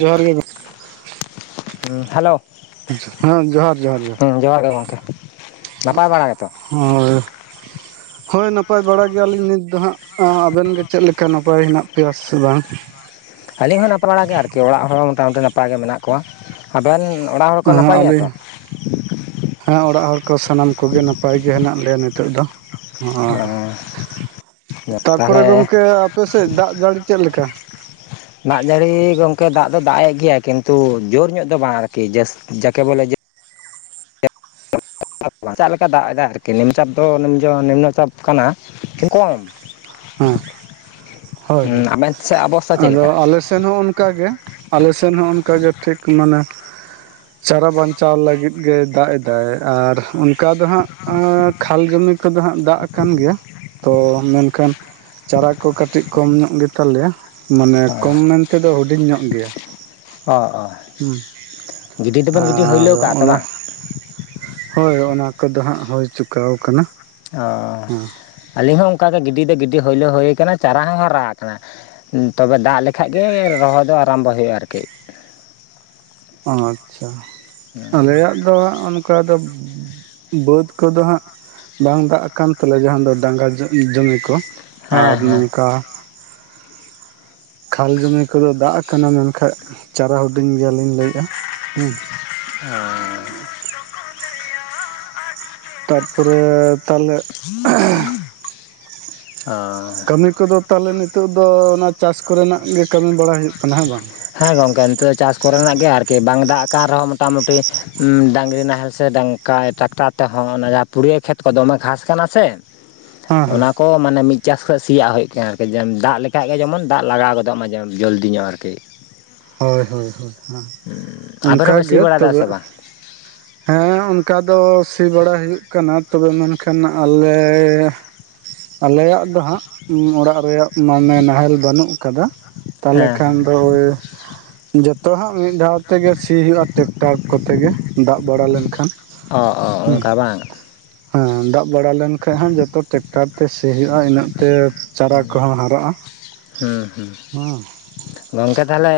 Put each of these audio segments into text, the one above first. ᱡᱚᱦᱟᱨ ᱜᱮ ᱦᱟᱞᱳ ᱦᱮᱸ ᱡᱚᱦᱟᱨ ᱡᱚᱦᱟᱨ ᱡᱚᱦᱟᱨ ᱡᱚᱦᱟᱨ ᱜᱮ ᱜᱚᱢᱠᱮ ᱟᱨᱻ ᱦᱚᱭ ᱱᱟᱯᱟᱭ ᱵᱟᱲᱟ ᱜᱮᱭᱟ ᱞᱤᱧ ᱱᱤᱛ ᱫᱚ ᱦᱟᱸᱜ ᱟᱵᱤᱱ ᱜᱮ ᱪᱮᱫ ᱞᱮᱠᱟ ᱱᱟᱯᱟᱭ ᱦᱮᱱᱟᱜ ᱯᱮᱭᱟ ᱥᱮ ᱵᱟᱝ? ᱟᱹᱞᱤᱧ ᱦᱚᱸ ᱱᱟᱯᱟᱭ ᱵᱟᱲᱟ ᱜᱮ ᱟᱨᱠᱤ ᱚᱲᱟᱜ ᱦᱚᱲ ᱦᱚᱸ ᱢᱚᱴᱟᱼᱢᱩᱴᱤ ᱱᱟᱯᱟᱭ ᱜᱮ ᱢᱮᱱᱟᱜ ᱠᱚᱣᱟ ᱟᱵᱮᱱᱼ ᱟᱸ ᱟᱞᱮ᱾ ᱦᱮᱸ ᱚᱲᱟᱜ ᱦᱚᱲ ᱠᱚ ᱥᱟᱱᱟᱢ ᱠᱚᱜᱮ ᱱᱟᱯᱟᱭ ᱜᱮ ᱦᱮᱱᱟᱜ ᱞᱮᱭᱟ ᱱᱤᱛᱚᱜ ᱫᱚ᱾ ᱚᱸ ᱛᱟᱯᱚᱨᱮ ᱛᱟᱦᱚᱞᱮ ᱜᱚᱝᱠᱮ ᱟᱯᱮ ᱥᱮᱫ ᱫᱟᱜ ᱡᱟᱲᱤ ᱪᱮᱫ ᱞᱮᱠᱟ? ᱫᱟᱜ ᱡᱟᱹᱲᱤ ᱜᱚᱝᱠᱮ ᱫᱟᱜ ᱫᱚ ᱫᱟᱜ ᱮᱜ ᱜᱮᱭᱟᱭ ᱠᱤᱱᱛᱩ ᱡᱩᱨ ᱧᱚᱜ ᱫᱚ ᱵᱟᱝ ᱟᱨ ᱠᱤ ᱡᱟᱹᱥ ᱡᱟᱠᱮ ᱵᱚᱞᱮ ᱡᱟᱼ ᱪᱟᱜ ᱞᱮᱠᱟ ᱫᱟᱜ ᱮᱫᱟᱭ ᱟᱨ ᱠᱤ ᱱᱤᱢ ᱪᱟᱯ ᱫᱚ ᱱᱤᱢ ᱡᱚ ᱱᱤᱢᱱᱚ ᱪᱟᱯ ᱠᱟᱱᱟ ᱠᱚᱢ᱾ ᱦᱟᱸ ᱦᱚᱭ ᱦᱚᱭ ᱦᱩᱸ ᱟᱵᱮᱱ ᱥᱮᱫ ᱚᱵᱚᱥᱛᱟ ᱪᱮᱫ ᱟᱫᱚ ᱞᱮᱠᱟ ᱟᱞᱮᱥᱼ ᱥᱮᱱ ᱦᱚᱸ ᱚᱱᱠᱟ ᱜᱮ ᱟᱞᱮ ᱥᱮᱱ ᱦᱚᱸ ᱚᱱᱠᱟ ᱜᱮ ᱴᱷᱤᱠ ᱢᱟᱱᱮᱼ ᱪᱟᱨᱟ ᱵᱟᱧᱪᱟᱣ ᱞᱟᱹᱜᱤᱫ ᱜᱮ ᱫᱟᱜ ᱮᱫᱟᱭ ᱟᱨ ᱚᱱᱼ ᱠᱟ ᱫᱚ ᱦᱟᱸᱜ ᱠᱷᱟᱞ ᱡᱩᱢᱤ ᱠᱚᱫᱚ ᱦᱟᱸᱜ ᱫᱟᱜ ᱠᱟᱱ ᱜᱮᱭᱟ ᱛᱚ ᱢᱮᱱ ᱠᱷᱟᱱ ᱪᱟᱨᱟ ᱠᱚ ᱠᱟᱴᱤᱡ ᱠᱚᱢ ᱧᱚᱜ ᱜᱮᱛᱟ ᱞᱮᱭᱟ᱾ ᱢᱟᱱᱮ ᱚ ᱠᱚᱢ ᱢᱮᱱᱛᱮ ᱫᱚ ᱦᱩᱰᱤᱧ ᱧᱚᱜ ᱜᱮᱭᱟ, ᱚ ᱚ ᱦᱩᱸ ᱜᱤᱰᱤ ᱫᱚᱵᱮᱱ ᱜᱤᱰᱤ ᱟᱨ ᱦᱩᱭᱞᱟᱹᱣ ᱠᱟᱜᱼᱟ ᱛᱚ ᱚᱱᱟ᱾ ᱵᱟᱝ ᱦᱳᱭ ᱚᱱᱟ ᱠᱚᱫᱚ ᱦᱟᱸᱜ ᱦᱳᱭ ᱪᱩᱠᱟᱣ ᱠᱟᱱᱟ ᱚᱸᱪᱷᱟ ᱦᱮᱸ ᱟᱹᱞᱤᱧ ᱦᱚᱸ ᱚᱱᱠᱟ ᱜᱮ ᱜᱤᱰᱤ ᱫᱚ ᱜᱤᱰᱤ ᱦᱚᱭᱞᱳ ᱦᱳᱭ ᱠᱟᱱᱟ ᱪᱟᱨᱟ ᱦᱚᱸ ᱦᱟᱨᱟ ᱠᱟᱱᱟ᱾ ᱩᱸ ᱛᱚᱵᱮ ᱫᱟᱜ ᱞᱮᱠᱷᱟᱡ ᱜᱮ ᱨᱚᱦᱚᱭ ᱫᱚ ᱟᱨᱟᱢᱵᱚ ᱦᱩᱭᱩᱜ-ᱟ ᱟᱨ ᱠᱤ ᱚᱸ ᱟᱪᱪᱷᱟ ᱟᱞᱮᱭᱟᱜ ᱫᱚ ᱚᱱᱠᱟ ᱫᱚᱵ ᱵᱟᱹᱫ ᱠᱚᱫᱚ ᱦᱟᱸᱜ ᱵᱟᱝ ᱫᱟᱜ ᱟᱠᱟᱱ ᱛᱟᱞᱮᱭᱟ ᱡᱟᱦᱟᱸ ᱫᱚ ᱰᱟᱸᱜᱟ ᱡᱚ ᱡᱚᱢᱤ ᱠᱚ᱾ ᱟᱨ ᱦᱮᱸ ᱦᱮᱸ ᱱᱚᱝᱠᱟ᱾ ᱠᱷᱟᱞ ᱡᱩᱢᱤ ᱠᱚᱫᱚ ᱫᱟᱜ ᱟᱠᱟᱱᱟ ᱢᱮᱱᱠᱷᱟᱡ ᱪᱟᱨᱟ ᱦᱩᱰᱤᱧ ᱜᱮᱭᱟ ᱞᱤᱧ ᱞᱟᱹᱭᱮᱜ-ᱟ, ᱦᱩᱸ᱾ ᱦᱟᱸ ᱛᱟᱨᱯᱚᱨᱮ ᱛᱟᱞᱮ ᱮᱦᱮᱸᱢ᱾ ᱚ ᱠᱟᱹᱢᱤ ᱠᱚᱫᱚ ᱛᱟᱦᱚᱞᱮ ᱱᱤᱛᱚᱜ ᱫᱚ ᱚᱱᱟ ᱪᱟᱥ ᱠᱚᱨᱮ ᱱᱟᱜ ᱜᱮ ᱠᱟᱹᱢᱤ ᱵᱟᱲᱟ ᱦᱩᱭᱩᱜ ᱠᱟᱱᱟ ᱦᱮᱸ ᱵᱟᱝ? ᱦᱮᱸ ᱜᱚᱝᱠᱮ ᱱᱤᱛᱚᱜ ᱫᱚ ᱪᱟᱥ ᱠᱚᱨᱮ ᱱᱟᱜ ᱜᱮ ᱟᱨ ᱠᱤ ᱵᱟᱝ ᱫᱟᱜ ᱟᱠᱟᱱ ᱨᱮᱦᱚᱸ ᱢᱚᱴᱟᱼᱢᱩᱴᱤ ᱩᱸ ᱰᱟᱝᱜᱨᱤ ᱱᱟᱦᱮᱞ ᱥᱮ ᱰᱟᱝ ᱠᱟᱭ ᱴᱨᱟᱠᱴᱟᱨ ᱛᱮᱦᱚᱸ ᱚᱱᱟ ᱡᱟᱦᱟᱸ ᱯᱩᱲᱭᱟᱹ ᱠᱷᱮᱛ ᱠᱚ ᱫᱚᱢᱮ ᱜᱷᱟᱸᱥ ᱠᱟᱱᱟ ᱥᱮ ᱦᱮᱸ ᱦᱮᱸ ᱚᱱᱟᱼᱼ ᱠᱚ ᱢᱟᱱᱮ ᱢᱤᱫ ᱪᱟᱥ ᱠᱚ ᱥᱤᱭᱟᱜ ᱦᱩᱭᱩᱜ ᱠᱟᱱᱟ ᱟᱨ ᱠᱤ ᱡᱚᱢ ᱫᱟᱜ ᱞᱮᱠᱟᱡ ᱜᱮ ᱡᱮᱢᱚᱱ ᱫᱟᱜ ᱞᱟᱜᱟᱣ ᱜᱚᱫᱚᱜ ᱢᱟ ᱡᱮᱢᱚᱱ ᱡᱚᱞᱫᱤ ᱧᱚᱜ ᱟᱨ ᱠᱤ ᱦᱚᱭ ᱦᱚᱭ ᱦᱳᱭ ᱦᱚᱸ ᱟᱵᱮᱱ ᱚᱱᱠᱟ ᱦᱚᱸᱵᱮᱱ ᱥᱤ ᱜᱮ ᱵᱟᱲᱟᱭᱮᱫᱟ ᱛᱚᱵᱮ ᱥᱮ ᱵᱟᱝ ᱦᱮᱸ ᱚᱱᱠᱟ ᱫᱚ ᱥᱤ ᱵᱟᱲᱟ ᱦᱩᱭᱩᱜ ᱠᱟᱱᱟ ᱛᱚᱵᱮ ᱢᱮᱱᱠᱷᱟᱱ ᱟᱞᱮ ᱟᱞᱮ ᱭᱟᱜ ᱫᱚ ᱦᱟᱸᱜ ᱢᱚ ᱚᱲᱟᱜ ᱨᱮᱭᱟᱜ ᱢᱟᱱᱮ ᱱᱟᱦᱮᱞ ᱵᱟᱱᱩᱜ ᱠᱟᱫᱟ᱾ ᱛᱟᱦᱚᱞᱮ ᱦᱮᱸ ᱠᱷᱟᱱ ᱦᱮᱸ ᱫᱚ ᱳᱭ ᱡᱚᱛᱼᱼ ᱛᱚ ᱦᱟᱸᱜ ᱢᱤᱫ ᱫᱷᱟᱣ ᱛᱮᱜᱮ ᱥᱤ ᱦᱩᱭᱩᱜ-ᱟ ᱴᱮᱠᱴᱟᱨ ᱠᱚᱛᱮ ᱜᱮ ᱫᱟᱜ ᱵᱟᱲᱟ ᱞᱮᱱᱠᱷᱟᱱ᱾ ᱚ ᱚ ᱦᱩᱸ ᱚᱝᱠᱟ ᱵᱟᱝ ᱦᱮᱸ ᱫᱟᱜ ᱵᱟᱲᱟ ᱞᱮᱱ ᱠᱷᱟᱡ ᱦᱟᱸᱜ ᱡᱚᱛᱚ ᱴᱮᱠᱴᱟᱨ ᱛᱮ ᱥᱮ ᱦᱳᱭᱳᱜ-ᱟ ᱤᱱᱟᱹᱜ ᱛᱮ ᱪᱟᱨᱟ ᱠᱚ ᱦᱚᱸ ᱦᱟᱨᱟᱜ-ᱟ, ᱩᱸ ᱜᱚᱝᱠᱮ ᱛᱟᱦᱚᱞᱮ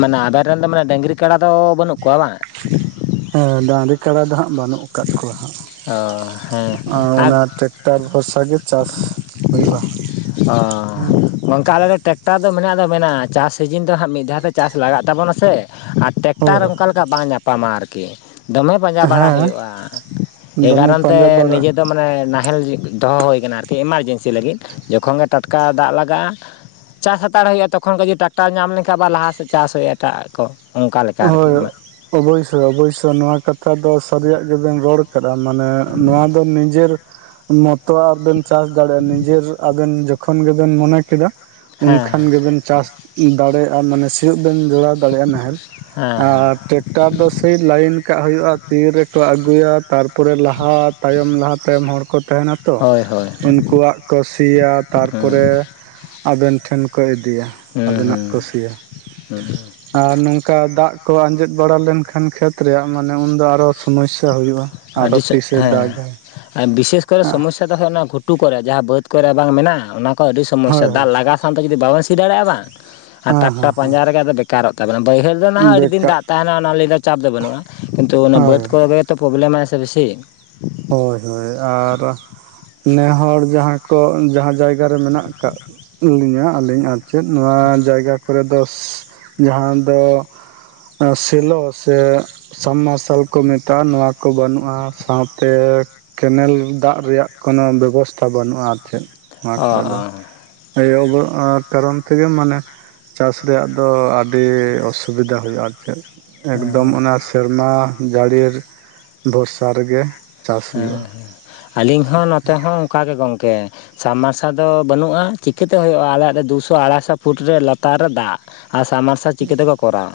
ᱢᱟᱱᱮ ᱟᱵᱮᱱ ᱨᱮᱱ ᱫᱚ ᱢᱟᱱᱮ ᱰᱟᱹᱝᱜᱽᱨᱤ ᱠᱟᱰᱟ ᱫᱚ ᱵᱟᱹᱱᱩᱜ ᱠᱚᱣᱟ ᱵᱟᱝ ᱦᱮᱸ ᱰᱟᱺᱝᱨᱤ ᱠᱟᱰᱟ ᱫᱚ ᱦᱟᱸᱜ ᱵᱟᱱᱩᱜ ᱟᱠᱟᱫ ᱠᱚᱣᱟ ᱦᱟᱸᱜ ᱚ ᱟᱨ ᱚᱱᱟ ᱛᱮ ᱴᱨᱠᱴᱟᱨ ᱵᱷᱚᱨᱥᱟ ᱜᱮ ᱪᱟᱥ ᱦᱳᱭᱳᱼᱟ᱾ ᱚᱸ ᱵᱟᱝᱠᱟ ᱟᱞᱮ ᱫᱚ ᱴᱮᱠᱴᱟᱨ ᱫᱚ ᱢᱮᱱᱟᱜ ᱫᱚ ᱢᱮᱱᱟᱜ-ᱟ ᱪᱟᱥ ᱥᱤᱡᱤᱱ ᱫᱚ ᱦᱟᱸᱜ ᱢᱤᱫ ᱫᱷᱟᱣ ᱛᱮ ᱪᱟᱥ ᱞᱟᱜᱟᱜ ᱛᱟᱵᱚᱱᱟ ᱥᱮ ᱟᱨ ᱦᱳᱭ ᱴᱮᱠᱴᱟᱨ ᱦᱳᱭ ᱚᱱᱠᱟ ᱞᱮᱠᱟ ᱵᱟᱝ ᱧᱟᱯᱟᱢᱟ ᱟᱨ ᱠᱤ ᱫᱚᱢᱮ ᱯᱟᱸᱡᱟ ᱵᱟᱲᱟ ᱦᱮᱸ ᱦᱩᱭᱩᱜ- ᱟ ᱮ ᱫᱚᱢᱮ ᱠᱟᱨᱚᱱ ᱛᱮ ᱯᱟᱸᱡᱟ ᱵᱟᱲᱟ ᱱᱤᱡᱟᱹ ᱢᱟᱱᱮ ᱱᱟᱦᱮᱞ ᱡᱮ ᱫᱚᱦᱚ ᱦᱩᱭ ᱠᱟᱱᱟ ᱟᱨ ᱠᱤ ᱮᱢᱟᱨ ᱡᱮᱱᱥᱤ ᱞᱟᱹᱜᱤᱫ ᱡᱚᱠᱷᱚᱱ ᱜᱮ ᱴᱟᱴᱠᱟ ᱫᱟᱜ ᱞᱟᱜᱟᱜ-ᱟ ᱪᱟᱥ ᱦᱟᱛᱟᱲ ᱦᱩᱭᱩᱜ-ᱟ ᱛᱚᱠᱷᱚᱱ ᱠᱷᱚᱡ ᱡᱤ ᱴᱨᱟᱠᱴᱟᱨ ᱧᱟᱢ ᱞᱮᱱᱠᱷᱟᱱ ᱟᱵᱟᱨ ᱞᱟᱦᱟ ᱥᱮᱫ ᱪᱟᱥ ᱦᱩᱭᱩᱜ-ᱟ ᱮᱴᱟᱜ ᱟᱜ ᱠᱚ ᱚᱱᱠᱟ ᱞᱮᱠᱟ ᱟᱨᱠᱤ ᱦᱚᱭ ᱚᱵᱚᱭᱥᱥᱚ ᱚᱵᱚᱭᱥᱥᱚ ᱱᱚᱣᱟ ᱠᱟᱛᱷᱟ ᱫᱚ ᱥᱟᱨᱤ ᱭᱟᱜ ᱜᱤᱵᱮᱱ ᱨᱚᱲ ᱠᱟᱫᱟ ᱢᱟᱱᱮ ᱱᱚᱣᱟ ᱫᱚ ᱱᱤᱡᱮᱨ ᱢᱚᱛᱚ ᱣᱟᱜ ᱵᱮᱱ ᱪᱟᱥ ᱫᱟᱲᱮᱜ-ᱟ ᱱᱤᱡᱮᱨ ᱟᱵᱮᱱ ᱡᱚᱠᱷᱚᱱ ᱜᱤᱵᱮᱱ ᱢᱚᱱᱮ ᱠᱮᱫᱟᱼᱼ ᱦᱮᱸ ᱩᱱᱠᱷᱟᱱ ᱜᱮᱵᱮᱱ ᱪᱟᱥ ᱫᱟᱲᱮᱭᱟᱜᱼᱟ ᱢᱟᱱᱮ ᱥᱤᱭᱳᱜ ᱵᱮᱱ ᱡᱚᱲᱟᱣ ᱫᱟᱲᱮᱭᱟᱜᱼᱟ᱾ ᱱᱟᱦᱮᱞ ᱟᱨ ᱦᱮᱸ ᱦᱮᱸ ᱴᱨᱟᱠᱴᱟᱨ ᱫᱚ ᱥᱮᱭ ᱞᱟᱭᱤᱱ ᱠᱟᱜ ᱦᱩᱭᱩᱜᱼᱟ ᱛᱤᱨᱮ ᱠᱚ ᱟᱹᱜᱩᱭᱟ ᱛᱟᱨᱯᱚᱨᱮ ᱞᱟᱦᱟ ᱛᱟᱭᱚᱢ ᱞᱟᱦᱟ ᱛᱟᱭᱚᱢ ᱦᱚᱲ ᱠᱚ ᱛᱟᱦᱮᱱᱟ ᱛᱚ ᱦᱳᱭ ᱦᱳᱭ ᱩᱱᱠᱩᱣᱟᱜ ᱠᱚ ᱥᱤᱭᱟ ᱦᱮᱸ ᱛᱟᱨᱯᱚᱨᱮ ᱟᱵᱮᱱ ᱴᱷᱮᱱ ᱠᱚ ᱤᱫᱤᱭᱟ ᱟᱵᱤᱱᱟᱜ ᱦᱩᱸ ᱠᱚ ᱥᱤᱭᱟ ᱦᱩᱸ ᱦᱩᱸ ᱟᱨ ᱱᱚᱝ- ᱱᱚᱝᱠᱟ ᱫᱟᱜ ᱠᱚ ᱟᱸᱡᱮᱫ ᱵᱟᱲᱟ ᱞᱮᱱᱠᱷᱟᱱ ᱠᱷᱮᱛ ᱨᱮᱭᱟᱜ ᱢᱟᱱᱮ ᱩᱱᱫᱚ ᱟᱨᱦᱚ ᱥᱚᱢᱚᱥᱥᱟ ᱦᱩᱭᱩᱜᱼᱟ᱾ ᱟᱨᱚ ᱟᱹᱰᱤ ᱥᱮᱜ ᱛᱤᱥᱮ ᱫᱟᱜᱟᱭ ᱦᱮᱸ ᱵᱤᱥᱮᱥ ᱠᱚᱨᱮ ᱥᱚᱢᱚᱥᱥᱟ ᱚᱱᱟ ᱜᱷᱩᱴᱩ ᱠᱚᱨᱮ ᱡᱟᱦᱟᱸ ᱵᱟᱹᱫᱽ ᱠᱚᱨᱮ ᱵᱟᱝ ᱢᱮᱱᱟᱜᱼᱟ ᱚᱱᱟ ᱠᱚ ᱟᱹᱰᱤ ᱦᱳᱭ ᱥᱚᱢᱚᱥᱥᱟ ᱦᱳᱭ ᱫᱟᱜ ᱦᱮᱸ ᱞᱟᱜᱟ ᱢᱤᱫ ᱥᱟᱶ ᱛᱮ ᱡᱩᱫᱤ ᱵᱟᱵᱮᱱ ᱥᱤ ᱫᱟᱲᱮᱭᱟᱜᱼᱟ ᱵᱟᱝ ᱟᱨ ᱦᱮᱸ ᱴᱨᱟᱠᱴᱟᱨ ᱯᱟᱸᱡᱟ ᱨᱮᱜᱮ ᱟᱫᱚ ᱵᱮᱠᱟᱨᱚᱜ ᱛᱟᱵᱚᱱᱟ ᱵᱟᱹᱭᱦᱟᱹᱲ ᱨᱮ ᱱᱟ ᱦᱮᱸ ᱦᱚᱸᱭ ᱟᱹᱰᱤ ᱫᱤᱱ ᱵᱮᱠᱟ ᱫᱟᱜ ᱛᱟᱦᱮᱱᱟ ᱚᱱᱟ ᱞᱟᱹᱜᱤᱫ ᱫᱚ ᱪᱟᱯ ᱫᱚ ᱵᱟᱹᱱᱩᱜᱼᱟ ᱠᱤᱱᱛᱩ ᱚᱱᱟ ᱦᱳᱭ ᱵᱟᱹᱫᱽ ᱠᱚᱨᱮ ᱛᱚ ᱯᱨᱚᱵᱞᱮᱢᱟᱭ ᱥᱮ ᱵᱮᱥᱤ ᱦᱳᱭ ᱦᱳᱭ ᱟᱨ ᱱᱮ ᱦᱚᱲ ᱡᱟᱦᱟᱸ ᱠᱚ ᱡᱟᱦᱟᱸ ᱡᱟᱭᱜᱟ ᱡᱟᱭᱜᱟ ᱨᱮ ᱢᱮᱱᱟᱜ ᱠᱟᱜ ᱞᱤᱧᱟᱹ ᱟᱹᱞᱤᱧ ᱟᱨ ᱪᱮᱫ ᱱᱚᱣᱟ ᱡᱟᱭᱜᱟ ᱠᱚᱨᱮ ᱫᱚ ᱡᱟᱦᱟᱸ ᱫᱚ ᱥᱮᱞᱚ ᱥᱮ ᱥᱟᱢᱟᱥᱮᱞ ᱠᱚ ᱢᱮᱛᱟᱜ ᱱᱚᱣᱟ ᱠᱚ ᱵᱟᱹᱱᱩᱜᱼᱟ ᱥᱟᱶᱛᱮ ᱛᱮ ᱠᱮᱱᱮᱞ ᱫᱟᱜ ᱨᱮᱭᱟᱜ ᱠᱳᱱᱳ ᱵᱮᱵᱚᱥᱛᱷᱟ ᱵᱟᱹᱱᱩᱜᱼᱟ ᱟᱨ ᱪᱮᱫ ᱱᱚᱣᱟ ᱚ ᱠᱚᱨᱮ ᱫᱚ ᱚ ᱱᱤᱭᱟ ᱠᱚ ᱠᱟᱨᱚᱱ ᱛᱮᱜᱮ ᱢᱟᱱᱮ ᱪᱟᱥ ᱨᱮᱭᱟᱜ ᱫᱚ ᱟᱹᱰᱤ ᱚᱥᱩᱵᱤᱫᱟ ᱦᱩᱭᱩᱜᱼᱟ ᱟᱨ ᱪᱮᱫ ᱮᱠᱫᱚᱢ ᱦᱮᱸ ᱚᱱᱟ ᱥᱮᱨᱢᱟ ᱡᱟᱹᱲᱤ ᱵᱷᱚᱨᱥᱟ ᱨᱮᱜᱮ᱾ ᱪᱟᱥ ᱦᱩᱭᱩᱜᱼᱟ ᱦᱮᱸ ᱦᱮᱸ ᱟᱹᱞᱤᱧ ᱦᱚᱸ ᱱᱚᱛᱮ ᱦᱚᱸ ᱚᱱᱠᱟ ᱜᱮ ᱜᱚᱢᱠᱮ ᱥᱟᱵᱽᱢᱟᱨᱥᱟᱞ ᱫᱚ ᱵᱟᱹᱱᱩᱜᱼᱟ ᱪᱤᱠᱟᱹᱛᱮ ᱦᱩᱭᱩᱜᱼᱟ ᱟᱞᱮᱭᱟᱜ ᱫᱚ ᱫᱩ ᱥᱚ ᱟᱲᱟᱭᱥᱚ ᱯᱷᱩᱴ ᱨᱮ ᱞᱟᱛᱟᱨ ᱨᱮ ᱫᱟᱜ᱾ ᱟᱨ ᱥᱟᱵᱢᱟᱨᱥᱟᱞ ᱪᱤᱠᱟᱹᱛᱮᱠᱚ ᱠᱚᱨᱟᱣᱟ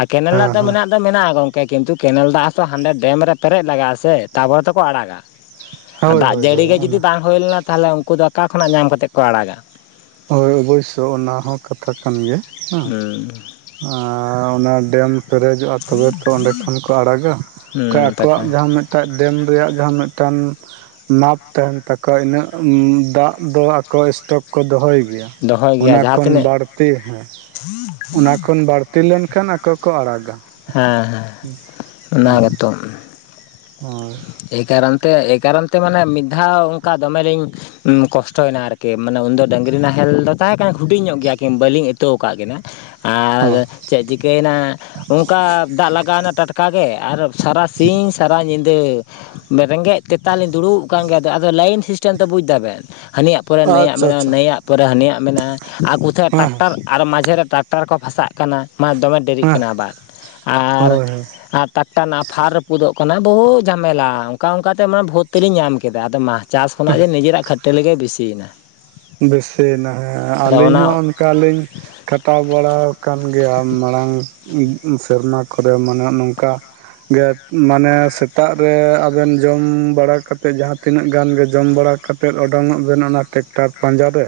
ᱟᱨ ᱠᱮᱱᱮᱞ ᱨᱮᱱᱟᱜ ᱦᱮᱸ ᱫᱟᱜ ᱦᱮᱸ ᱢᱮᱱᱟᱜ ᱫᱚ ᱢᱮᱱᱟᱜᱼᱟ ᱜᱚᱝᱠᱮ ᱠᱤᱱᱛᱩ ᱠᱮᱱᱮᱞ ᱫᱟᱜ ᱦᱚᱛᱚ ᱦᱟᱸᱰᱮ ᱰᱮᱢ ᱨᱮ ᱯᱮᱨᱮᱡ ᱞᱟᱜᱟᱜᱼᱟ ᱥᱮ ᱛᱟᱯᱚᱨᱮ ᱛᱮᱠᱚ ᱟᱲᱟᱜᱼᱟ᱾ ᱟᱨ ᱦᱳᱭ ᱫᱟᱜ ᱦᱳᱭ ᱡᱟᱹᱲᱤ ᱦᱳᱭ ᱜᱮ ᱡᱩᱫᱤ ᱚᱱᱟ ᱵᱟᱝ ᱦᱩᱭ ᱞᱮᱱᱟ ᱛᱟᱦᱞᱮ ᱩᱱᱠᱩ ᱫᱚ ᱚᱠᱟ ᱠᱷᱚᱱᱟᱜ ᱧᱟᱢ ᱠᱟᱛᱮ ᱠᱚ ᱟᱲᱟᱜᱟ᱾ ᱦᱳᱭ ᱚᱵᱚᱥᱳᱭ ᱚᱱᱟ ᱦᱚᱸ ᱠᱟᱛᱷᱟ ᱠᱟᱱ ᱜᱮᱭᱟ᱾ ᱦᱮᱸ ᱦᱩᱸ ᱟᱨ ᱚᱱᱟ ᱰᱮᱢ ᱯᱮᱨᱮᱡᱚᱜᱼᱟ ᱛᱚᱵᱮ ᱛᱚ ᱚᱸᱰᱮ ᱠᱷᱚᱱ ᱠᱚ ᱟᱲᱟᱜᱟ ᱵᱟᱠᱷᱟᱡ ᱦᱩᱸ ᱟᱠᱚᱣᱟᱜ ᱛᱟᱠᱚ ᱡᱟᱦᱟᱸ ᱢᱤᱫ ᱢᱤᱫᱴᱟᱜ ᱰᱮᱢ ᱨᱮᱭᱟᱜ ᱡᱟᱦᱟᱸ ᱢᱤᱫᱴᱟᱝ ᱢᱟᱯ ᱛᱟᱦᱮᱱ ᱛᱟᱠᱚᱣᱟ ᱤᱱᱟᱹᱜ ᱫᱟᱜ ᱫᱚ ᱟᱠᱚ ᱥᱴᱚᱠ ᱠᱚ ᱫᱚᱦᱚᱭ ᱜᱮᱭᱟ᱾ ᱫᱚᱦᱚᱭ ᱜᱮᱭᱟ ᱚᱱᱟ ᱡᱟᱦᱟᱸ ᱠᱷᱚᱱ ᱛᱤᱱᱟᱹᱜ ᱵᱟᱹᱲᱛᱤ ᱦᱚᱸ᱾ [inaudible] ᱚᱱᱟ ᱠᱷᱚᱱ ᱵᱟᱹᱲᱛᱤ ᱞᱮᱱ ᱠᱷᱟᱱ ᱟᱠᱚ ᱠᱚ ᱟᱲᱟᱜᱼᱟ᱾ᱦᱩᱸ ᱦᱮᱸ ᱦᱮᱸ ᱚᱱᱟ ᱜᱮᱛᱚ ᱦᱚᱭ ᱮᱭ ᱠᱟᱨᱚᱱ ᱛᱮ ᱮᱭ ᱠᱟᱨᱚᱱ ᱛᱮ ᱢᱟᱱᱮ ᱢᱤᱫ ᱫᱷᱟᱣ ᱚᱱᱠᱟ ᱫᱚᱢᱮᱞᱤᱧ ᱠᱚᱥᱴᱚᱭᱮᱱᱟ ᱟᱨᱠᱤ ᱢᱟᱱᱮ ᱩᱱᱫᱚ ᱰᱟᱹᱝᱨᱤ ᱱᱟᱦᱮᱞ ᱫᱚ ᱛᱟᱦᱮᱸ ᱠᱟᱱᱟ ᱦᱩᱰᱤᱧ ᱧᱚᱜ ᱜᱮᱭᱟ ᱠᱤᱱ ᱵᱟᱹᱞᱤᱧ ᱤᱛᱳ ᱟᱠᱟᱫ ᱠᱤᱱᱟᱹ᱾ ᱟᱨ ᱦᱳᱭ ᱪᱮᱫ ᱪᱤᱠᱟᱹᱭᱮᱱᱟ ᱚᱱᱠᱟ ᱫᱟᱜ ᱞᱟᱜᱟᱣᱮᱱᱟ ᱴᱟᱴᱠᱟᱜᱮ ᱟᱨ ᱥᱟᱨᱟ ᱥᱤᱧ ᱥᱟᱨᱟ ᱧᱤᱫᱟᱹ ᱨᱮᱸᱜᱮᱡ ᱛᱮᱛᱟᱝ ᱞᱤᱧ ᱫᱩᱲᱩᱵ ᱠᱟᱱ ᱜᱮᱭᱟ ᱟᱫᱚ ᱞᱟᱭᱤᱱ ᱥᱤᱥᱴᱮᱢ ᱛᱚ ᱵᱩᱡ ᱫᱟᱵᱮᱱ᱾ ᱦᱟᱹᱱᱤᱭᱟᱜ ᱯᱚᱨᱮ ᱱᱟᱹᱭᱟᱜ ᱟᱪᱪᱷᱟ ᱢᱮᱱᱟᱜᱼᱟ ᱟᱪᱪᱷᱟ ᱱᱟᱹᱭᱟᱜ ᱯᱚᱨᱮ ᱦᱟᱱᱤᱭᱟᱜ ᱢᱮᱱᱟᱜᱼᱟ ᱟᱠᱚ ᱦᱮᱸ ᱴᱟᱠᱴᱟᱨ ᱟᱨ ᱢᱟᱡᱷᱮᱨᱮ ᱴᱨᱟᱠᱴᱟᱨ ᱠᱚ ᱯᱷᱟᱥᱟᱜᱼᱟ ᱢᱟ ᱫᱚᱢᱮ ᱰᱮᱨᱤᱜ ᱦᱮᱸ ᱠᱟᱱᱟ ᱟᱵᱟᱨ ᱟᱨ ᱦᱳᱭ ᱦᱳᱭ ᱟᱨ ᱢᱤᱫᱴᱟᱱ ᱟᱯᱷᱟᱨ ᱨᱟᱹᱯᱩᱫᱚᱜ ᱠᱟᱱᱟ ᱵᱚᱦᱩ ᱡᱷᱟᱢᱮᱞᱟ ᱚᱱᱠᱟ ᱚᱱᱠᱟᱛᱮ ᱢᱟ ᱵᱷᱩᱨ ᱛᱮᱞᱤᱧ ᱧᱟᱢ ᱠᱮᱫᱟ ᱟᱫᱚ ᱢᱟ ᱪᱟᱥ ᱠᱷᱚᱱᱟᱜ ᱜᱮ ᱱᱤᱡᱮᱨᱟᱜ ᱠᱷᱟᱹᱴᱟᱹᱞᱤ ᱜᱮ ᱵᱤᱥᱤᱭᱮᱱᱟ᱾ ᱵᱮᱥᱤᱭᱮᱱᱟ ᱦᱮᱸ ᱟᱹᱞᱤᱧ ᱚᱱᱟ ᱦᱚᱸ ᱚᱱᱠᱟᱞᱤᱧ ᱠᱷᱟᱴᱟᱣ ᱵᱟᱲᱟ ᱟᱠᱟᱱ ᱜᱮᱭᱟ ᱢᱟᱲᱟᱝ ᱥᱮᱨᱢᱟ ᱠᱚᱨᱮ ᱢᱟᱱᱮ ᱱᱚᱝᱠᱟ ᱜᱮ ᱢᱟᱱᱮ ᱥᱮᱛᱟᱜ ᱨᱮ ᱟᱵᱮᱱ ᱡᱚᱢ ᱵᱟᱲᱟ ᱠᱟᱛᱮ ᱡᱟᱦᱟᱸᱛᱤᱱᱟᱹᱜ ᱜᱟᱱ ᱜᱮ ᱡᱚᱢ ᱵᱟᱲᱟ ᱠᱟᱛᱮᱫ ᱚᱸᱰᱩᱝ ᱚᱸᱜ ᱵᱮᱱ ᱚᱱᱟ ᱴᱨᱠᱴᱟᱨ ᱯᱟᱸᱡᱟ ᱨᱮ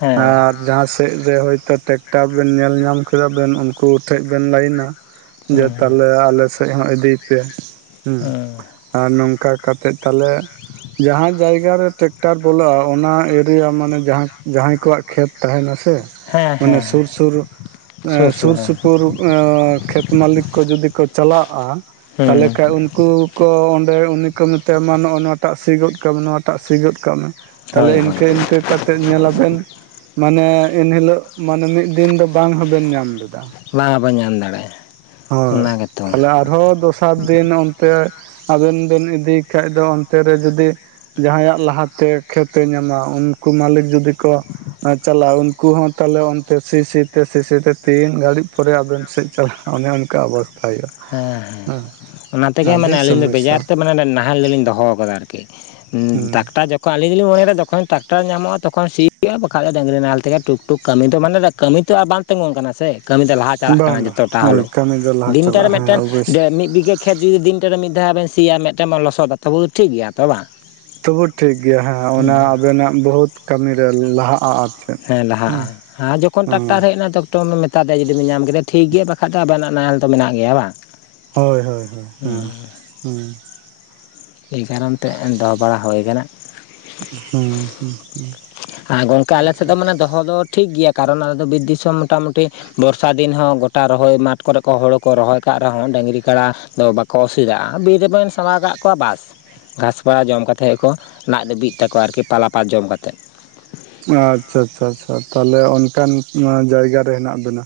ᱦᱮᱸ ᱟᱨ ᱡᱟᱦᱟᱸ ᱥᱮᱫ ᱨᱮ ᱦᱚᱳᱛᱚ ᱴᱨᱠᱴᱟᱨ ᱵᱮᱱ ᱧᱮᱞ ᱧᱟᱢ ᱠᱮᱫᱟ ᱵᱮᱱ ᱩᱱᱠᱩ ᱴᱷᱮᱱ ᱵᱮᱱ ᱞᱟᱹᱭᱤᱱᱟ ᱡᱮ ᱦᱩᱸ ᱛᱟᱦᱞᱮ ᱟᱞᱮ ᱥᱮᱫ ᱦᱚᱸ ᱤᱫᱤᱭ ᱯᱮ ᱦᱩᱸ ᱟᱨ ᱱᱚᱝᱠᱟ ᱠᱟᱛᱮᱜ ᱛᱟᱦᱞᱮ ᱡᱟᱦᱟᱸ ᱡᱟᱭᱜᱟ ᱨᱮ ᱴᱮᱠᱴᱟᱨ ᱵᱚᱞᱚᱜᱼᱟ ᱚᱱᱟ ᱮ ᱨᱤᱭᱟ ᱢᱟᱱᱮ ᱡᱟᱦᱟᱸᱭ ᱠᱚᱣᱟᱜ ᱠᱷᱮᱛ ᱛᱟᱦᱮᱱᱟ ᱥᱮ ᱥᱮ ᱦᱮᱸ ᱢᱟᱱᱮ ᱦᱮᱸ ᱦᱮᱸ ᱥᱩᱨ ᱥᱩᱨ ᱥᱩᱨ ᱥᱩᱯᱩᱨ ᱠᱷᱮᱛ ᱢᱟᱹᱞᱤᱠ ᱠᱚ ᱡᱩᱫᱤ ᱠᱚ ᱪᱟᱞᱟᱜᱼᱟ ᱛᱟᱦᱚᱞᱮ ᱦᱩᱸ ᱠᱷᱟᱱ ᱩᱱᱠᱩ ᱠᱚ ᱚᱸᱰᱮ ᱩᱱᱤ ᱠᱚ ᱢᱮᱛᱟᱭᱟ ᱱᱚᱜᱼᱚ ᱱᱚᱣᱟᱴᱟᱜ ᱥᱤ ᱜᱚᱫ ᱠᱟᱜ ᱢᱮ ᱱᱚᱣᱟᱴᱟᱜ ᱥᱤ ᱜᱚᱫ ᱠᱟᱜ ᱢᱮ ᱛᱟᱦᱞᱮ ᱦᱳᱭ ᱦᱳᱭ ᱤᱱᱠᱟᱹ ᱤᱱᱠᱟᱹ ᱠᱟᱛᱮ ᱧᱮᱞᱟᱵᱮᱱ ᱢᱟᱱᱮ ᱮᱱᱦᱤᱞᱳᱜ ᱢᱟᱱᱮ ᱢᱤᱫ ᱫᱤᱱ ᱫᱚ ᱵᱟᱝ ᱦᱚᱸᱵᱮᱱ ᱧᱟᱢ ᱞᱮᱫᱟ ᱵᱟᱝ ᱵᱚᱱ ᱧᱟᱢ ᱫᱟᱲᱮᱭᱟᱜᱼᱟ ᱦᱳᱭ ᱚᱱᱟ ᱜᱮᱛᱚ ᱦᱮᱸ ᱛᱟᱦᱮ [unintelligible] ᱫᱷᱚ ᱫᱚᱥᱟᱨ ᱫᱤᱱ ᱚᱱᱛᱮ ᱟᱵᱮᱱ ᱵᱮᱱ ᱤᱫᱤ ᱠᱷᱟᱱᱡ ᱫᱚ ᱚᱱᱛᱮ ᱨᱮ ᱡᱩᱫᱤ ᱡᱟᱦᱟᱸᱭᱟᱜ ᱞᱟᱦᱟᱛᱮ ᱠᱷᱮᱛᱮ ᱧᱟᱢᱟ ᱩᱱᱠᱩ ᱢᱟᱹᱞᱤᱠ ᱡᱩᱫᱤ ᱠᱚ ᱪᱟᱞᱟᱜᱼᱟ ᱩᱱᱠᱩ ᱦᱚᱸ ᱛᱟᱦᱞᱮ ᱚᱱᱛᱮ ᱥᱤ ᱥᱤᱛᱮ ᱥᱤ ᱥᱤᱛᱮ ᱛᱤᱱ ᱜᱷᱟᱹᱲᱤᱡ ᱯᱚᱨᱮ ᱟᱵᱮᱱ ᱥᱮᱫ ᱪᱟᱞᱟ ᱚᱱᱮ ᱚᱱᱠᱟ ᱚᱵᱚᱥ ᱦᱮᱸ ᱦᱮᱸ ᱚᱱᱟ ᱛᱮᱜᱮ ᱟᱹᱰᱤ ᱢᱟᱱᱮ ᱟᱹᱞᱤᱧ ᱫᱚ ᱥᱚᱢᱚᱥᱥᱟ ᱵᱮᱡᱟᱨ ᱛᱮ ᱢᱟᱱᱮ ᱱᱟᱦᱮᱞ ᱫᱚᱞᱤᱧ ᱫᱚᱦᱚ ᱟᱠᱟᱫᱟ ᱟᱨᱠᱤ ᱦᱮᱸ ᱫᱟᱜᱛᱟ ᱡᱚᱠ ᱟᱹᱞᱤᱧ ᱫᱚᱞᱤᱧ ᱢᱚᱱᱮᱭᱟ ᱡᱚᱠᱷᱚᱱ ᱴᱨᱟᱠᱴᱟᱨ ᱟᱞᱤᱧ ᱞᱤᱧ ᱢᱚᱱᱮᱭᱮᱫᱟ ᱡᱚᱠᱷᱚᱡ ᱴᱮᱨᱟᱠᱴᱟᱨ ᱧᱟᱢᱚᱜᱼᱟ ᱛᱚᱠᱷᱚᱱ ᱥᱤ ᱦᱩᱭᱩᱼᱟ ᱵᱟᱠᱷᱟᱡ ᱰᱟᱝᱨᱤ ᱱᱟᱦᱮᱞ ᱛᱮᱜᱮ ᱴᱩᱠ ᱴᱩᱠ ᱠᱟᱹᱢᱤ ᱫᱚ ᱢᱟᱱᱮ ᱠᱟᱹᱢᱤ ᱛᱚ ᱟᱨ ᱵᱟᱝ ᱛᱤᱜᱩᱱ ᱠᱟᱱᱟ ᱥᱮ ᱠᱟᱹᱢᱤ ᱫᱚ ᱞᱟᱦᱟ ᱪᱟᱞᱟᱜ ᱠᱟᱱᱟ ᱵᱟᱝ ᱵᱟᱝ ᱡᱚᱛᱚᱴᱟ ᱦᱳᱭ ᱦᱚᱞᱳ ᱠᱟᱹᱢᱤ ᱫᱚ ᱞᱟᱦᱟ ᱫᱤᱱᱴᱟ ᱨᱮ ᱪᱟᱞᱟᱜᱼᱟ [inaudible] ᱦᱮᱸ ᱚᱵᱚᱥᱥᱳᱭ ᱢᱤᱫ ᱵᱤᱜᱷᱟ. ᱠᱷᱮᱛ ᱡᱩᱫᱤ ᱫᱤᱱᱱᱟ ᱨᱮ ᱢᱤᱫ ᱫᱷᱟᱣ ᱵᱮᱱ ᱥᱤᱭᱟ ᱢᱤᱫᱴᱮᱱ ᱵᱮᱱ ᱞᱚᱥᱚᱫᱟ ᱫᱟ ᱴᱷᱤᱠ ᱜᱮᱭᱟ ᱛᱚ ᱵᱟᱝ ᱛᱚᱵᱩ ᱴᱷᱤᱠᱜᱮᱭᱟ ᱦᱮᱸ ᱚᱱᱟ ᱟᱵᱮᱱᱟᱜ ᱵᱚᱦᱩᱛ ᱠᱟᱹᱢᱤᱨᱮ ᱞᱟᱦᱟᱜᱼᱟ ᱟᱨ ᱦᱮᱸ ᱞᱟᱦᱟᱜᱼᱟ ᱟᱨ ᱡᱚᱠᱷᱚᱱ ᱴᱨᱟᱠᱴᱟᱨ ᱦᱮᱡ ᱛᱚ ᱮᱴᱚᱢᱮ ᱢᱮᱛᱟ ᱫᱮᱭᱟ ᱡᱩᱫᱤᱢ ᱧᱟᱢ ᱠᱮᱫᱮᱭᱟ ᱴᱷᱤᱠ ᱜᱮᱭᱟ ᱵᱟᱠᱷᱟ ᱫᱚ ᱟᱵᱮᱱᱟᱜ ᱱᱟᱦᱮᱞ ᱫᱚ ᱢᱮᱱᱟᱜ ᱜᱮᱭᱟ ᱵᱟᱝ ᱦᱳᱭ ᱦᱳᱭ ᱦᱳᱭ ᱦᱩᱸ ᱦᱩᱸ ᱮᱭ ᱠᱟᱨᱚᱱ ᱛᱮ ᱫᱚᱦᱚ ᱵᱟᱲᱟ ᱦᱩᱭ ᱠᱟᱱᱟ ᱦᱩᱸ ᱦᱩᱸ ᱟᱨ ᱜᱚᱝᱠᱮ ᱟᱞᱮ ᱥᱮᱫ ᱫᱚ ᱢᱟᱱᱮ ᱦᱩᱸ ᱫᱚᱦᱚ ᱫᱚ ᱴᱷᱤᱠ ᱜᱮᱭᱟ ᱠᱟᱨᱚᱱ ᱟᱞᱮᱫᱚ ᱵᱤᱨ ᱫᱤᱥᱚᱢ ᱢᱚᱴᱟᱢᱩᱴᱤ ᱵᱚᱨᱥᱟ ᱫᱤᱱ ᱦᱚᱸ ᱜᱚᱴᱟ ᱨᱚᱦᱚᱭ ᱢᱟᱴᱷ ᱠᱚᱨᱮ ᱠᱚ ᱦᱩᱲᱩ ᱠᱚ ᱨᱚᱦᱚᱭ ᱠᱟᱜ ᱨᱮᱦᱚᱸ ᱰᱟᱹᱝᱨᱤ ᱠᱟᱲᱟ ᱫᱚ ᱵᱟ ᱚᱥᱵᱤᱫᱷᱟ ᱵᱤᱨ ᱨᱮᱵᱮᱱ ᱥᱟᱵᱟ ᱠᱟᱜ ᱛᱚᱣᱟ ᱵᱟᱥ ᱜᱷᱟᱸᱥ ᱠᱚ ᱡᱚᱢ ᱠᱟ ᱠᱟᱛᱮᱫ ᱠᱚ ᱞᱟᱫ ᱞᱟᱹᱵᱤᱜ ᱛᱟᱠᱚᱣᱟ ᱟᱨᱠᱤ ᱯᱟᱞᱟ ᱯᱟᱛ ᱡᱚᱢ ᱠᱟᱛᱮᱫ ᱟᱪᱪᱷᱟ ᱪᱷᱟ ᱪᱟᱷᱟ ᱛᱟᱦᱞᱮ ᱚᱱᱠᱟᱱ ᱡᱟᱭᱜᱟᱟᱨ ᱨᱮ ᱦᱮᱱᱟᱜ ᱵᱮᱱᱟ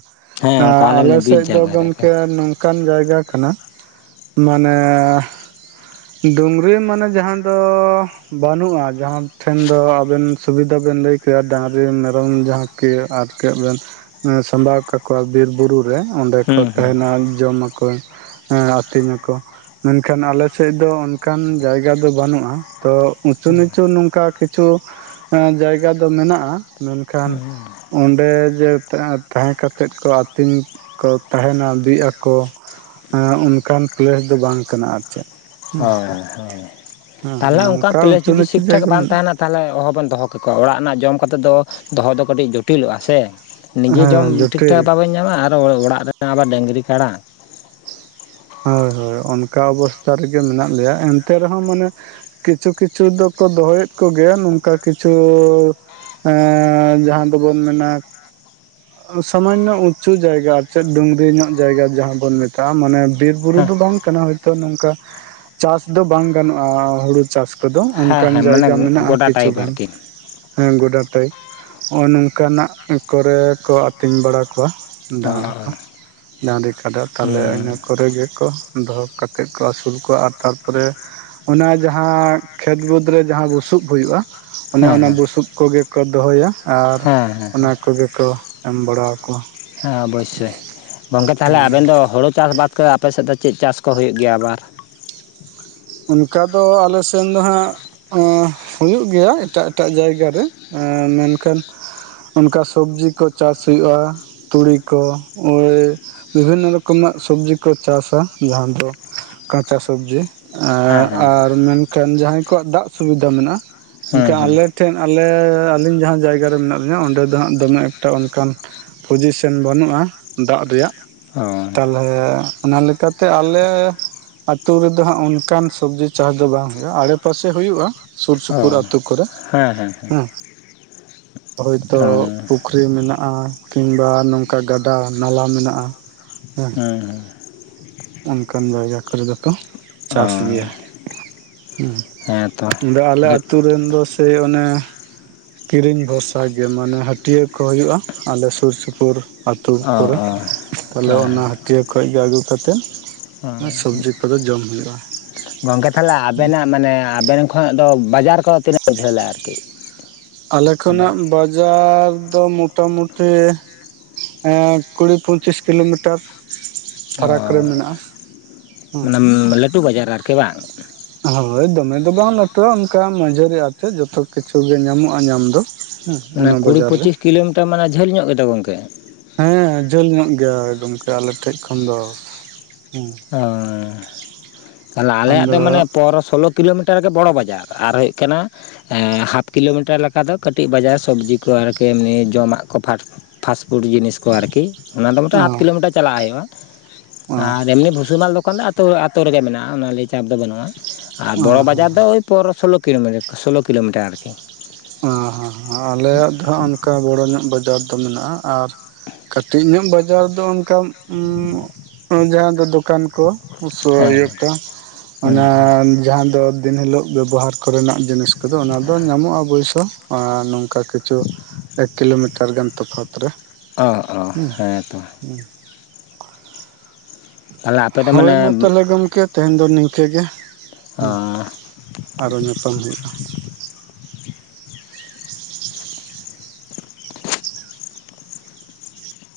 ᱟ ᱦᱮᱸ ᱚᱱᱠᱟ ᱟᱞᱮ ᱢᱟᱱᱮ ᱵᱤᱨ ᱥᱮᱫ ᱫᱚ ᱡᱟᱭᱜᱟ ᱨᱮ ᱟᱨᱠᱤ ᱜᱚᱝᱠᱮ ᱚᱱᱠᱟᱱ ᱡᱟᱭᱜᱟ ᱠᱟᱱᱟ ᱢᱟᱱᱮ ᱰᱩᱝᱨᱤ ᱢᱟᱱᱮ ᱡᱟᱦᱟᱸ ᱫᱚ ᱵᱟᱹᱱᱩᱜᱼᱟ ᱡᱟᱦᱟᱸ ᱴᱷᱮᱱ ᱫᱚ ᱟᱵᱮᱱ ᱥᱩᱵᱤᱫᱷᱟ ᱵᱮᱱ ᱞᱟᱹᱭ ᱠᱮᱭᱟ ᱰᱟᱝᱨᱤ ᱢᱮᱨᱚᱢ ᱡᱟᱦᱟᱸ ᱠᱮ ᱟᱨᱠ ᱵᱮᱱ ᱥᱟᱢᱵᱟᱣ ᱠᱟᱠᱚᱣᱟ ᱵᱤᱨ ᱵᱩᱨᱩ ᱚᱸᱰᱮ ᱠᱚ ᱦᱩᱸ ᱦᱩᱸ ᱛᱟᱦᱮᱱᱟ ᱡᱚᱢᱟᱠᱚ ᱟᱹᱛᱤᱧ ᱟᱠᱚ ᱢᱮᱱᱠᱷᱟᱱ ᱟᱞᱮ ᱥᱮᱫ ᱫᱚ ᱚᱱᱠᱟᱱ ᱡᱟᱭᱜᱟ ᱫᱚ ᱵᱟᱹᱱᱩᱜᱼᱟ ᱛᱚ ᱩᱪᱩ ᱱᱤᱪᱩ ᱱᱚᱝᱠᱟ ᱠᱤᱪᱷᱩ ᱡᱟᱭᱜᱟ ᱫᱚ ᱢᱮᱱᱟᱜᱼᱟ ᱢᱮᱱᱠᱷᱟᱱ ᱚᱸᱰᱮ ᱡᱮ ᱛᱟᱦᱮᱸ ᱠᱟᱛᱮᱫ ᱠᱚ ᱟᱹᱛᱤᱧ ᱠᱚ ᱛᱟᱦᱮᱱᱟ ᱵᱤᱜ ᱟᱠᱚ ᱚᱱᱠᱟᱱ ᱯᱞᱮᱥ ᱫᱚ ᱵᱟᱝ ᱠᱟᱱᱟ ᱟᱨ ᱪᱮᱫ ᱦᱮᱸ ᱦᱭ ᱦᱭ ᱦᱮᱸ ᱛᱟᱦᱚᱞᱮ ᱚᱱᱠᱟ ᱱᱚᱝᱠᱟ ᱯᱞᱮᱥ ᱩᱸᱪᱩ ᱡᱩᱫᱤ ᱱᱤᱪᱩ ᱴᱷᱤᱠᱴᱷᱟᱠ ᱡᱟᱭᱜᱟ ᱵᱟᱝ ᱢᱮᱱᱟᱜᱼᱟ ᱛᱟᱦᱮᱱᱟ ᱛᱟᱦᱚᱞᱮ ᱚᱦᱚᱵᱮᱱ ᱫᱚᱦᱚ ᱠᱮᱠᱚᱣᱟ ᱚᱲᱟᱜ ᱨᱮᱱᱟᱜ ᱡᱚᱢ ᱠᱟᱛᱮ ᱫᱚ ᱫᱚᱦᱚ ᱫᱚ ᱠᱟᱹᱴᱤᱡ ᱡᱚᱴᱤᱞᱚᱜᱼᱟ ᱥᱮ ᱱᱤᱡᱮ ᱡᱚᱢ ᱦᱮᱸ ᱡᱚᱴᱤᱞ ᱴᱷᱤᱠᱴᱷᱟᱠ ᱵᱟᱝᱵᱮᱱ ᱧᱟᱢᱟ ᱟᱨ ᱚᱲᱟᱜ ᱨᱮᱱᱟᱜ ᱟᱵᱟᱨ ᱰᱟᱹᱝᱨᱤ ᱠᱟᱲᱟ ᱦᱳᱭ ᱦᱳᱭ ᱚᱱᱠᱟ ᱚᱵᱚᱥᱛᱟ ᱨᱮᱜᱮ ᱢᱮᱱᱟᱜ ᱞᱮᱭᱟ ᱮᱱᱛᱮ ᱨᱮᱦᱚᱸ ᱢᱟᱱᱮ ᱠᱤᱪᱷᱩ ᱠᱤᱪᱷᱩ ᱫᱚᱠᱚ ᱫᱚᱦᱚᱭᱮᱫ ᱠᱚᱜᱮᱭᱟ ᱱᱚᱝᱠᱟ ᱠᱤᱪᱷᱩ ᱮᱼ ᱡᱟᱦᱟᱸ ᱫᱚᱵᱚᱱ ᱢᱮᱱᱟ ᱥᱟᱢᱟᱱᱱᱚ ᱩᱪᱩ ᱡᱟᱭᱜᱟ ᱪᱮᱫ ᱰᱩᱝᱨᱤ ᱧᱚᱜ ᱡᱟᱭᱜᱟ ᱡᱟᱦᱟᱸ ᱵᱚᱱ ᱢᱮᱛᱟᱜᱼᱟ ᱢᱟᱱᱮ ᱵᱤᱨ ᱵᱩᱨᱩ ᱦᱮᱸ ᱫᱚ ᱵᱟᱝ ᱠᱟᱱᱟ ᱦᱭᱛᱚ ᱱᱚᱝᱠᱟ ᱪᱟᱥ ᱫᱚ ᱵᱟᱝ ᱜᱟᱱᱚᱜᱼᱟ ᱦᱩᱲᱩ ᱪᱟᱥ ᱠᱚᱫᱚ ᱦᱮᱸ ᱚᱱᱠᱟᱱ ᱦᱮᱸ ᱢᱟᱱᱮ ᱡᱟᱭᱜᱟ ᱢᱮᱱᱟᱜᱼᱟ ᱜᱚᱰᱟ ᱠᱤᱪᱷᱩ ᱴᱟᱭᱤᱯ ᱜᱟᱱ ᱟᱨᱠᱤ ᱦᱮᱸ ᱜᱚᱰᱟ ᱴᱟᱭᱤᱯ ᱱᱚᱜᱼᱚᱭ ᱱᱚᱝᱠᱟᱱᱟᱜ ᱠᱚᱨᱮ ᱠᱚ ᱟᱹᱛᱤᱧ ᱵᱟᱲᱟ ᱠᱚᱣᱟ ᱚ ᱰᱟᱝᱨᱤ ᱠᱚ ᱰᱟᱝᱨᱤ ᱠᱟᱰᱟ ᱛᱟᱦᱚᱞᱮ ᱦᱩᱸ ᱤᱱᱟ ᱠᱚᱨᱮ ᱜᱮᱠᱚ ᱫᱚᱦᱚ ᱠᱟᱛᱮᱫ ᱠᱚ ᱟᱹᱥᱩᱞ ᱠᱚᱣᱟ ᱟᱨ ᱛᱟᱨᱯᱚᱨᱮ ᱚᱱᱟ ᱡᱟᱦᱟᱸ ᱠᱷᱮᱛ ᱵᱟᱹᱫᱽ ᱨᱮ ᱡᱟᱦᱟᱸ ᱵᱩᱥᱩᱵ ᱦᱳᱭᱳᱜᱼᱟ ᱚᱱᱮ ᱦᱮᱸ ᱚᱱᱟ ᱦᱮᱸ ᱵᱩᱥᱩᱵ ᱠᱚᱜᱮ ᱠᱚ ᱫᱚᱦᱚᱭᱟ ᱟᱨ ᱦᱮᱸ ᱦᱮᱸ ᱚᱱᱟ ᱠᱚᱜᱮ ᱠᱚ ᱮᱢ ᱵᱟᱲᱟ ᱟᱠᱚᱣᱟ ᱦᱮᱸ ᱚᱵᱚᱥᱳᱭ ᱜᱚᱝᱠᱮ ᱛᱟᱦᱚᱞᱮ ᱟᱵᱮᱱ ᱫᱚ ᱦᱩᱲᱩ ᱪᱟᱥ ᱵᱟᱫ ᱟᱯᱮ ᱥᱮᱫ ᱫᱚ ᱪᱮᱫ ᱪᱟᱥ ᱠᱚ ᱦᱩᱭᱩᱜ ᱜᱮᱭᱟ ᱟᱵᱟᱨ ᱚᱱᱠᱟ ᱫᱚ ᱟᱞᱮᱥᱱ ᱫᱚᱦᱟᱸᱜ ᱮᱸ ᱦᱩᱭᱩᱜ ᱜᱮᱭᱟ ᱮᱴᱟᱜ ᱮᱴᱟᱜ ᱡᱟᱭᱜᱟ ᱨᱮ ᱮᱸ ᱢᱮᱱᱠᱷᱟᱱ ᱚᱱᱠᱟ ᱥᱚᱵᱡᱤ ᱠᱚ ᱪᱟᱥ ᱦᱩᱭ ᱼᱼᱩᱜᱼᱟ ᱛᱩᱲᱤ ᱠᱚ ᱳᱭ ᱵᱤᱵᱷᱤᱱᱱᱚ ᱨᱚᱠᱚᱢᱟᱜ ᱥᱚᱵᱡᱤ ᱠᱚ ᱪᱟᱥᱟ ᱡᱟᱦᱟᱸ ᱫᱚ ᱠᱟᱸᱪᱟ ᱥᱚᱵᱡᱤ ᱦᱮᱸ ᱦᱮᱸ ᱟᱨ ᱢᱮᱱᱠᱷᱟᱱ ᱡᱟᱦᱟᱸᱭ ᱠᱚᱣᱟᱜ ᱫᱟᱜ ᱥᱩᱵᱤᱫᱷᱟ ᱢᱮᱱᱟᱜᱼᱟ ᱦᱮᱸ ᱢᱮᱱᱱᱠᱷᱟᱱ ᱦᱮᱸ ᱟᱞᱮ ᱴᱷᱮᱱ ᱟᱞᱮ ᱟᱹᱞᱤᱧ ᱡᱟᱦᱟᱸ ᱡᱟᱭᱜᱟ ᱨᱮ ᱢᱮᱱᱟᱜ ᱞᱤᱧᱟᱹ ᱚᱸᱰᱮ ᱫᱚ ᱦᱟᱸᱜ ᱫᱚᱢᱮ ᱮᱠᱴᱟ ᱚᱱᱠᱟᱱ ᱯᱚᱡᱤᱥᱮᱱ ᱵᱟᱹᱱᱩᱜᱼᱟ ᱫᱟᱜ ᱨᱮᱭᱟᱜ ᱚᱨ ᱛᱟᱦᱮ ᱚᱱᱟ ᱞᱮᱠᱟᱛᱮ ᱟᱞᱮ ᱟᱹᱛᱩ ᱨᱮᱫᱚ ᱦᱟᱸᱜ ᱚᱱᱠᱟᱱ ᱥᱚᱵᱽᱡᱤ ᱪᱟᱥ ᱫᱚ ᱵᱟᱝ ᱦᱩᱭᱩᱜᱼᱟ ᱟᱲᱮ ᱯᱟᱥᱮ ᱦᱩᱭᱩᱜᱼᱟ ᱥᱩᱨ ᱚ ᱥᱩᱯᱩᱨ ᱟᱛᱳ ᱠᱚᱨᱮ ᱦᱮᱸ ᱦᱚᱭᱛᱚ ᱚ ᱯᱩᱠᱷᱨᱤ ᱢᱮᱱᱟᱜᱼᱟ ᱠᱤᱱᱵᱟ ᱱᱚᱝᱠᱟ ᱜᱟᱰᱟ ᱱᱟᱞᱟ ᱢᱮᱱᱟᱜᱼᱟ ᱦᱮ ᱦᱮᱸ ᱚᱱᱠᱟᱱ ᱡᱟᱭᱜᱟ ᱠᱚᱨᱮ ᱫᱚᱠᱚ ᱦᱮᱸ ᱚ ᱪᱟᱥ ᱜᱮᱭᱟ ᱦᱮᱸᱛᱚ ᱟᱫᱚ ᱟᱞᱮ ᱟᱛᱳ ᱨᱮᱱ ᱫᱚ ᱥᱮ ᱚᱱᱮ ᱠᱤᱨᱤᱧ ᱵᱷᱚᱨᱥᱟ ᱜᱮ ᱢᱟᱱᱮ ᱦᱟᱹᱴᱤᱭᱟᱹ ᱠᱚ ᱦᱩᱭᱩᱜᱼᱟ ᱟᱞᱮ ᱥᱩᱨ ᱥᱩᱯᱩᱨ ᱟᱛᱳ ᱚ ᱠᱚᱨᱮ ᱚ ᱛᱟᱦᱚᱞᱮ ᱦᱮᱸ ᱚᱱᱟ ᱦᱟᱹᱴᱤᱭᱟᱹ ᱠᱷᱚᱱ ᱜᱮ ᱟᱹᱜᱩ ᱠᱟᱛᱮᱫ ᱦᱮᱸ ᱥᱚᱵᱡᱤ ᱠᱚᱫᱚ ᱡᱚᱢ ᱦᱩᱭᱩᱜᱼᱟ ᱜᱚᱝᱠᱮ ᱮ? ᱧᱧᱷ ᱼᱨᱯᱪᱪ ᱢᱟᱱᱮ ᱟᱵᱮᱱ ᱠᱷᱚᱱᱟᱜ ᱫᱚ ᱵᱟᱡᱟᱨ ᱠᱚ ᱛᱤᱱᱟᱹᱜ ᱡᱷᱟᱹᱞᱟ ᱟᱨᱠᱤᱮ ᱟᱞᱮ ᱠᱷᱚᱱᱟᱜ ᱵᱟ- ᱡᱟᱨ ᱫᱚ ᱢᱚᱴᱟ ᱢᱩᱴᱤ ᱠᱩᱲᱤ ᱯᱚᱪᱤᱥ ᱠᱤᱞᱳᱢᱤᱴᱟᱨ ᱚ ᱯᱷᱟᱨᱟᱠ ᱨᱮ ᱢᱮᱱᱟᱜᱼᱟ ᱢᱟᱱᱮ ᱞᱟᱹᱴᱩ ᱵᱟᱡᱟᱨ ᱟᱨᱠᱤ ᱵᱟᱝ? ᱦᱳᱭ ᱫᱚᱢᱮ ᱫᱚ ᱵᱟᱝ ᱞᱟᱹᱴᱩᱼᱟ ᱚᱱᱠᱟ ᱢᱟᱡᱷᱟᱹᱨᱤ ᱟᱛᱮ ᱡᱚᱛᱚ ᱠᱤᱪᱷᱩ ᱜᱮ ᱧᱟᱢᱚᱜᱼᱟ ᱧᱟᱢ ᱫᱚ ᱦᱮᱸ ᱚᱱᱮ ᱚᱱᱟ ᱠᱩᱲᱤ ᱵᱟᱡᱟᱨ ᱨᱮ ᱯᱚᱸᱪᱤᱥ ᱠᱤᱞᱳᱢᱤᱴᱟᱨ ᱢᱟᱱᱮ ᱡᱷᱟᱹᱞ ᱧᱚᱜ ᱜᱮᱛᱫᱚ ᱜᱚᱝᱠᱮ ᱦᱮᱸ ᱡᱷᱟᱹᱞ ᱧᱚᱜ ᱜᱮᱭᱟ ᱜᱚᱢᱠᱮ ᱟᱞᱮᱴᱷᱮᱡ ᱠᱷᱚᱱ ᱫᱚ ᱦᱩᱸ ᱚ ᱛᱟᱦᱚᱞᱮ ᱟᱞᱮᱭᱟᱜ ᱫᱚ ᱢᱟᱱᱮ ᱟᱫᱚ ᱯᱚᱱᱨᱚ ᱥᱳᱞᱳ ᱠᱤᱞᱳᱢᱤᱴᱟᱨ ᱜᱮ ᱵᱚᱲᱚ ᱵᱟᱡᱟᱨ ᱟᱨ ᱦᱩᱭᱩᱜ ᱠᱟᱱᱟ ᱮᱸᱻᱮᱸ ᱦᱟᱯ ᱠᱤᱞᱳᱢᱤᱴᱟᱨ ᱞᱮᱠᱟ ᱫᱚ ᱠᱟᱹᱴᱤᱡ ᱵᱟᱡᱟᱨ ᱥᱚᱵᱽᱡᱤ ᱠᱚ ᱟᱨᱠᱤ ᱮᱢᱱᱤ ᱡᱚᱢᱟᱜ ᱠᱚ ᱯᱷᱟᱴ ᱯᱷᱟᱥᱯᱷᱩᱰ ᱡᱤᱱᱤᱥ ᱠᱚ ᱟᱨᱠᱤ ᱚᱱᱟ ᱫᱚ ᱢᱤᱫᱴᱮᱱ ᱦᱟᱯ ᱚᱸ ᱠᱤᱞᱳᱢᱤᱴᱟᱨ ᱪᱟᱞᱟᱜ ᱦᱩᱭᱩᱜᱼᱟ ᱚᱸ ᱟᱨ ᱮᱢᱱᱤ ᱵᱷᱩᱥᱤ ᱢᱟᱞ ᱫᱚᱠᱟᱱ ᱫᱚ ᱟᱛᱳ ᱟᱛᱳ ᱨᱮᱜᱮ ᱢᱮᱱᱟᱜᱼᱟ ᱚᱱᱟ ᱞᱤᱭᱮ ᱪᱟᱯ ᱫᱚ ᱵᱟᱹᱱᱩᱜᱼᱟ ᱟᱨ ᱵᱚᱲᱚ ᱚᱸ ᱦᱚᱸ ᱵᱟᱡᱟᱨ ᱫᱚ ᱳᱭ ᱯᱚᱱᱮᱨ ᱥᱳᱞᱳ ᱠᱤᱞᱳ ᱥᱳᱞᱳ ᱠᱤᱞᱳᱢᱤᱴᱟᱨ ᱟᱨᱠᱤ ᱚᱸ ᱦᱚᱸ ᱦᱚᱸ ᱟᱞᱮᱭᱟᱜ ᱫᱚ ᱦᱟᱸᱜ ᱚᱱᱠᱟ ᱵᱚᱲᱚ ᱧᱚᱜ ᱵᱟᱡᱟᱨ ᱫᱚ ᱢᱮᱱᱟᱜᱼᱟ ᱟᱨ ᱠᱟᱹᱴᱤᱡ ᱧᱚᱜ ᱵᱟᱡᱟᱨ ᱫᱚ ᱚᱱᱠᱟ ᱡᱟᱦᱟᱸ ᱫᱚ ᱫᱚᱠᱟᱱ ᱠᱚ ᱯᱩᱥᱟᱹ ᱦᱮᱸ ᱦᱩᱭᱩᱜ ᱦᱮᱸ ᱡᱟᱱ ᱦᱩᱸ ᱚᱱᱟ ᱦᱩᱸ ᱡᱟᱦᱟᱸ ᱫᱚ ᱫᱤᱱ ᱦᱤᱞᱳᱜ ᱵᱮᱵᱚᱦᱟᱨ ᱠᱚᱨᱮᱱᱟᱜ ᱡᱤᱱᱤᱥ ᱠᱚᱫᱚ ᱚᱱᱟ ᱫᱚ ᱧᱟᱢᱚᱜᱼᱟ ᱚᱵᱚᱹᱭᱥᱚ ᱟᱨ ᱱᱚᱝᱠᱟ ᱠᱤᱪᱷᱩ ᱮᱠ ᱠᱤᱞᱳᱢᱤᱴᱟᱨ ᱜᱟᱱ ᱛᱚᱯᱷᱟᱛ ᱨᱮ ᱚ ᱚ ᱦᱮᱸ ᱛᱚ ᱦᱩᱸ ᱛᱟᱦᱚᱞᱮ ᱟᱯᱮ ᱫᱚ ᱦᱳᱭ ᱢᱟᱱᱮ ᱢᱟ ᱛᱟᱦᱚᱞᱮ ᱜᱚᱢᱠᱮ ᱛᱮᱦᱮᱧ ᱫᱚ ᱱᱤᱝᱠᱟᱹ ᱜᱮ ᱦᱩᱸ ᱚ ᱟᱨᱦᱚ ᱧᱟᱯᱟᱢ ᱦᱩᱭᱩᱜᱼᱟ [unintelligible]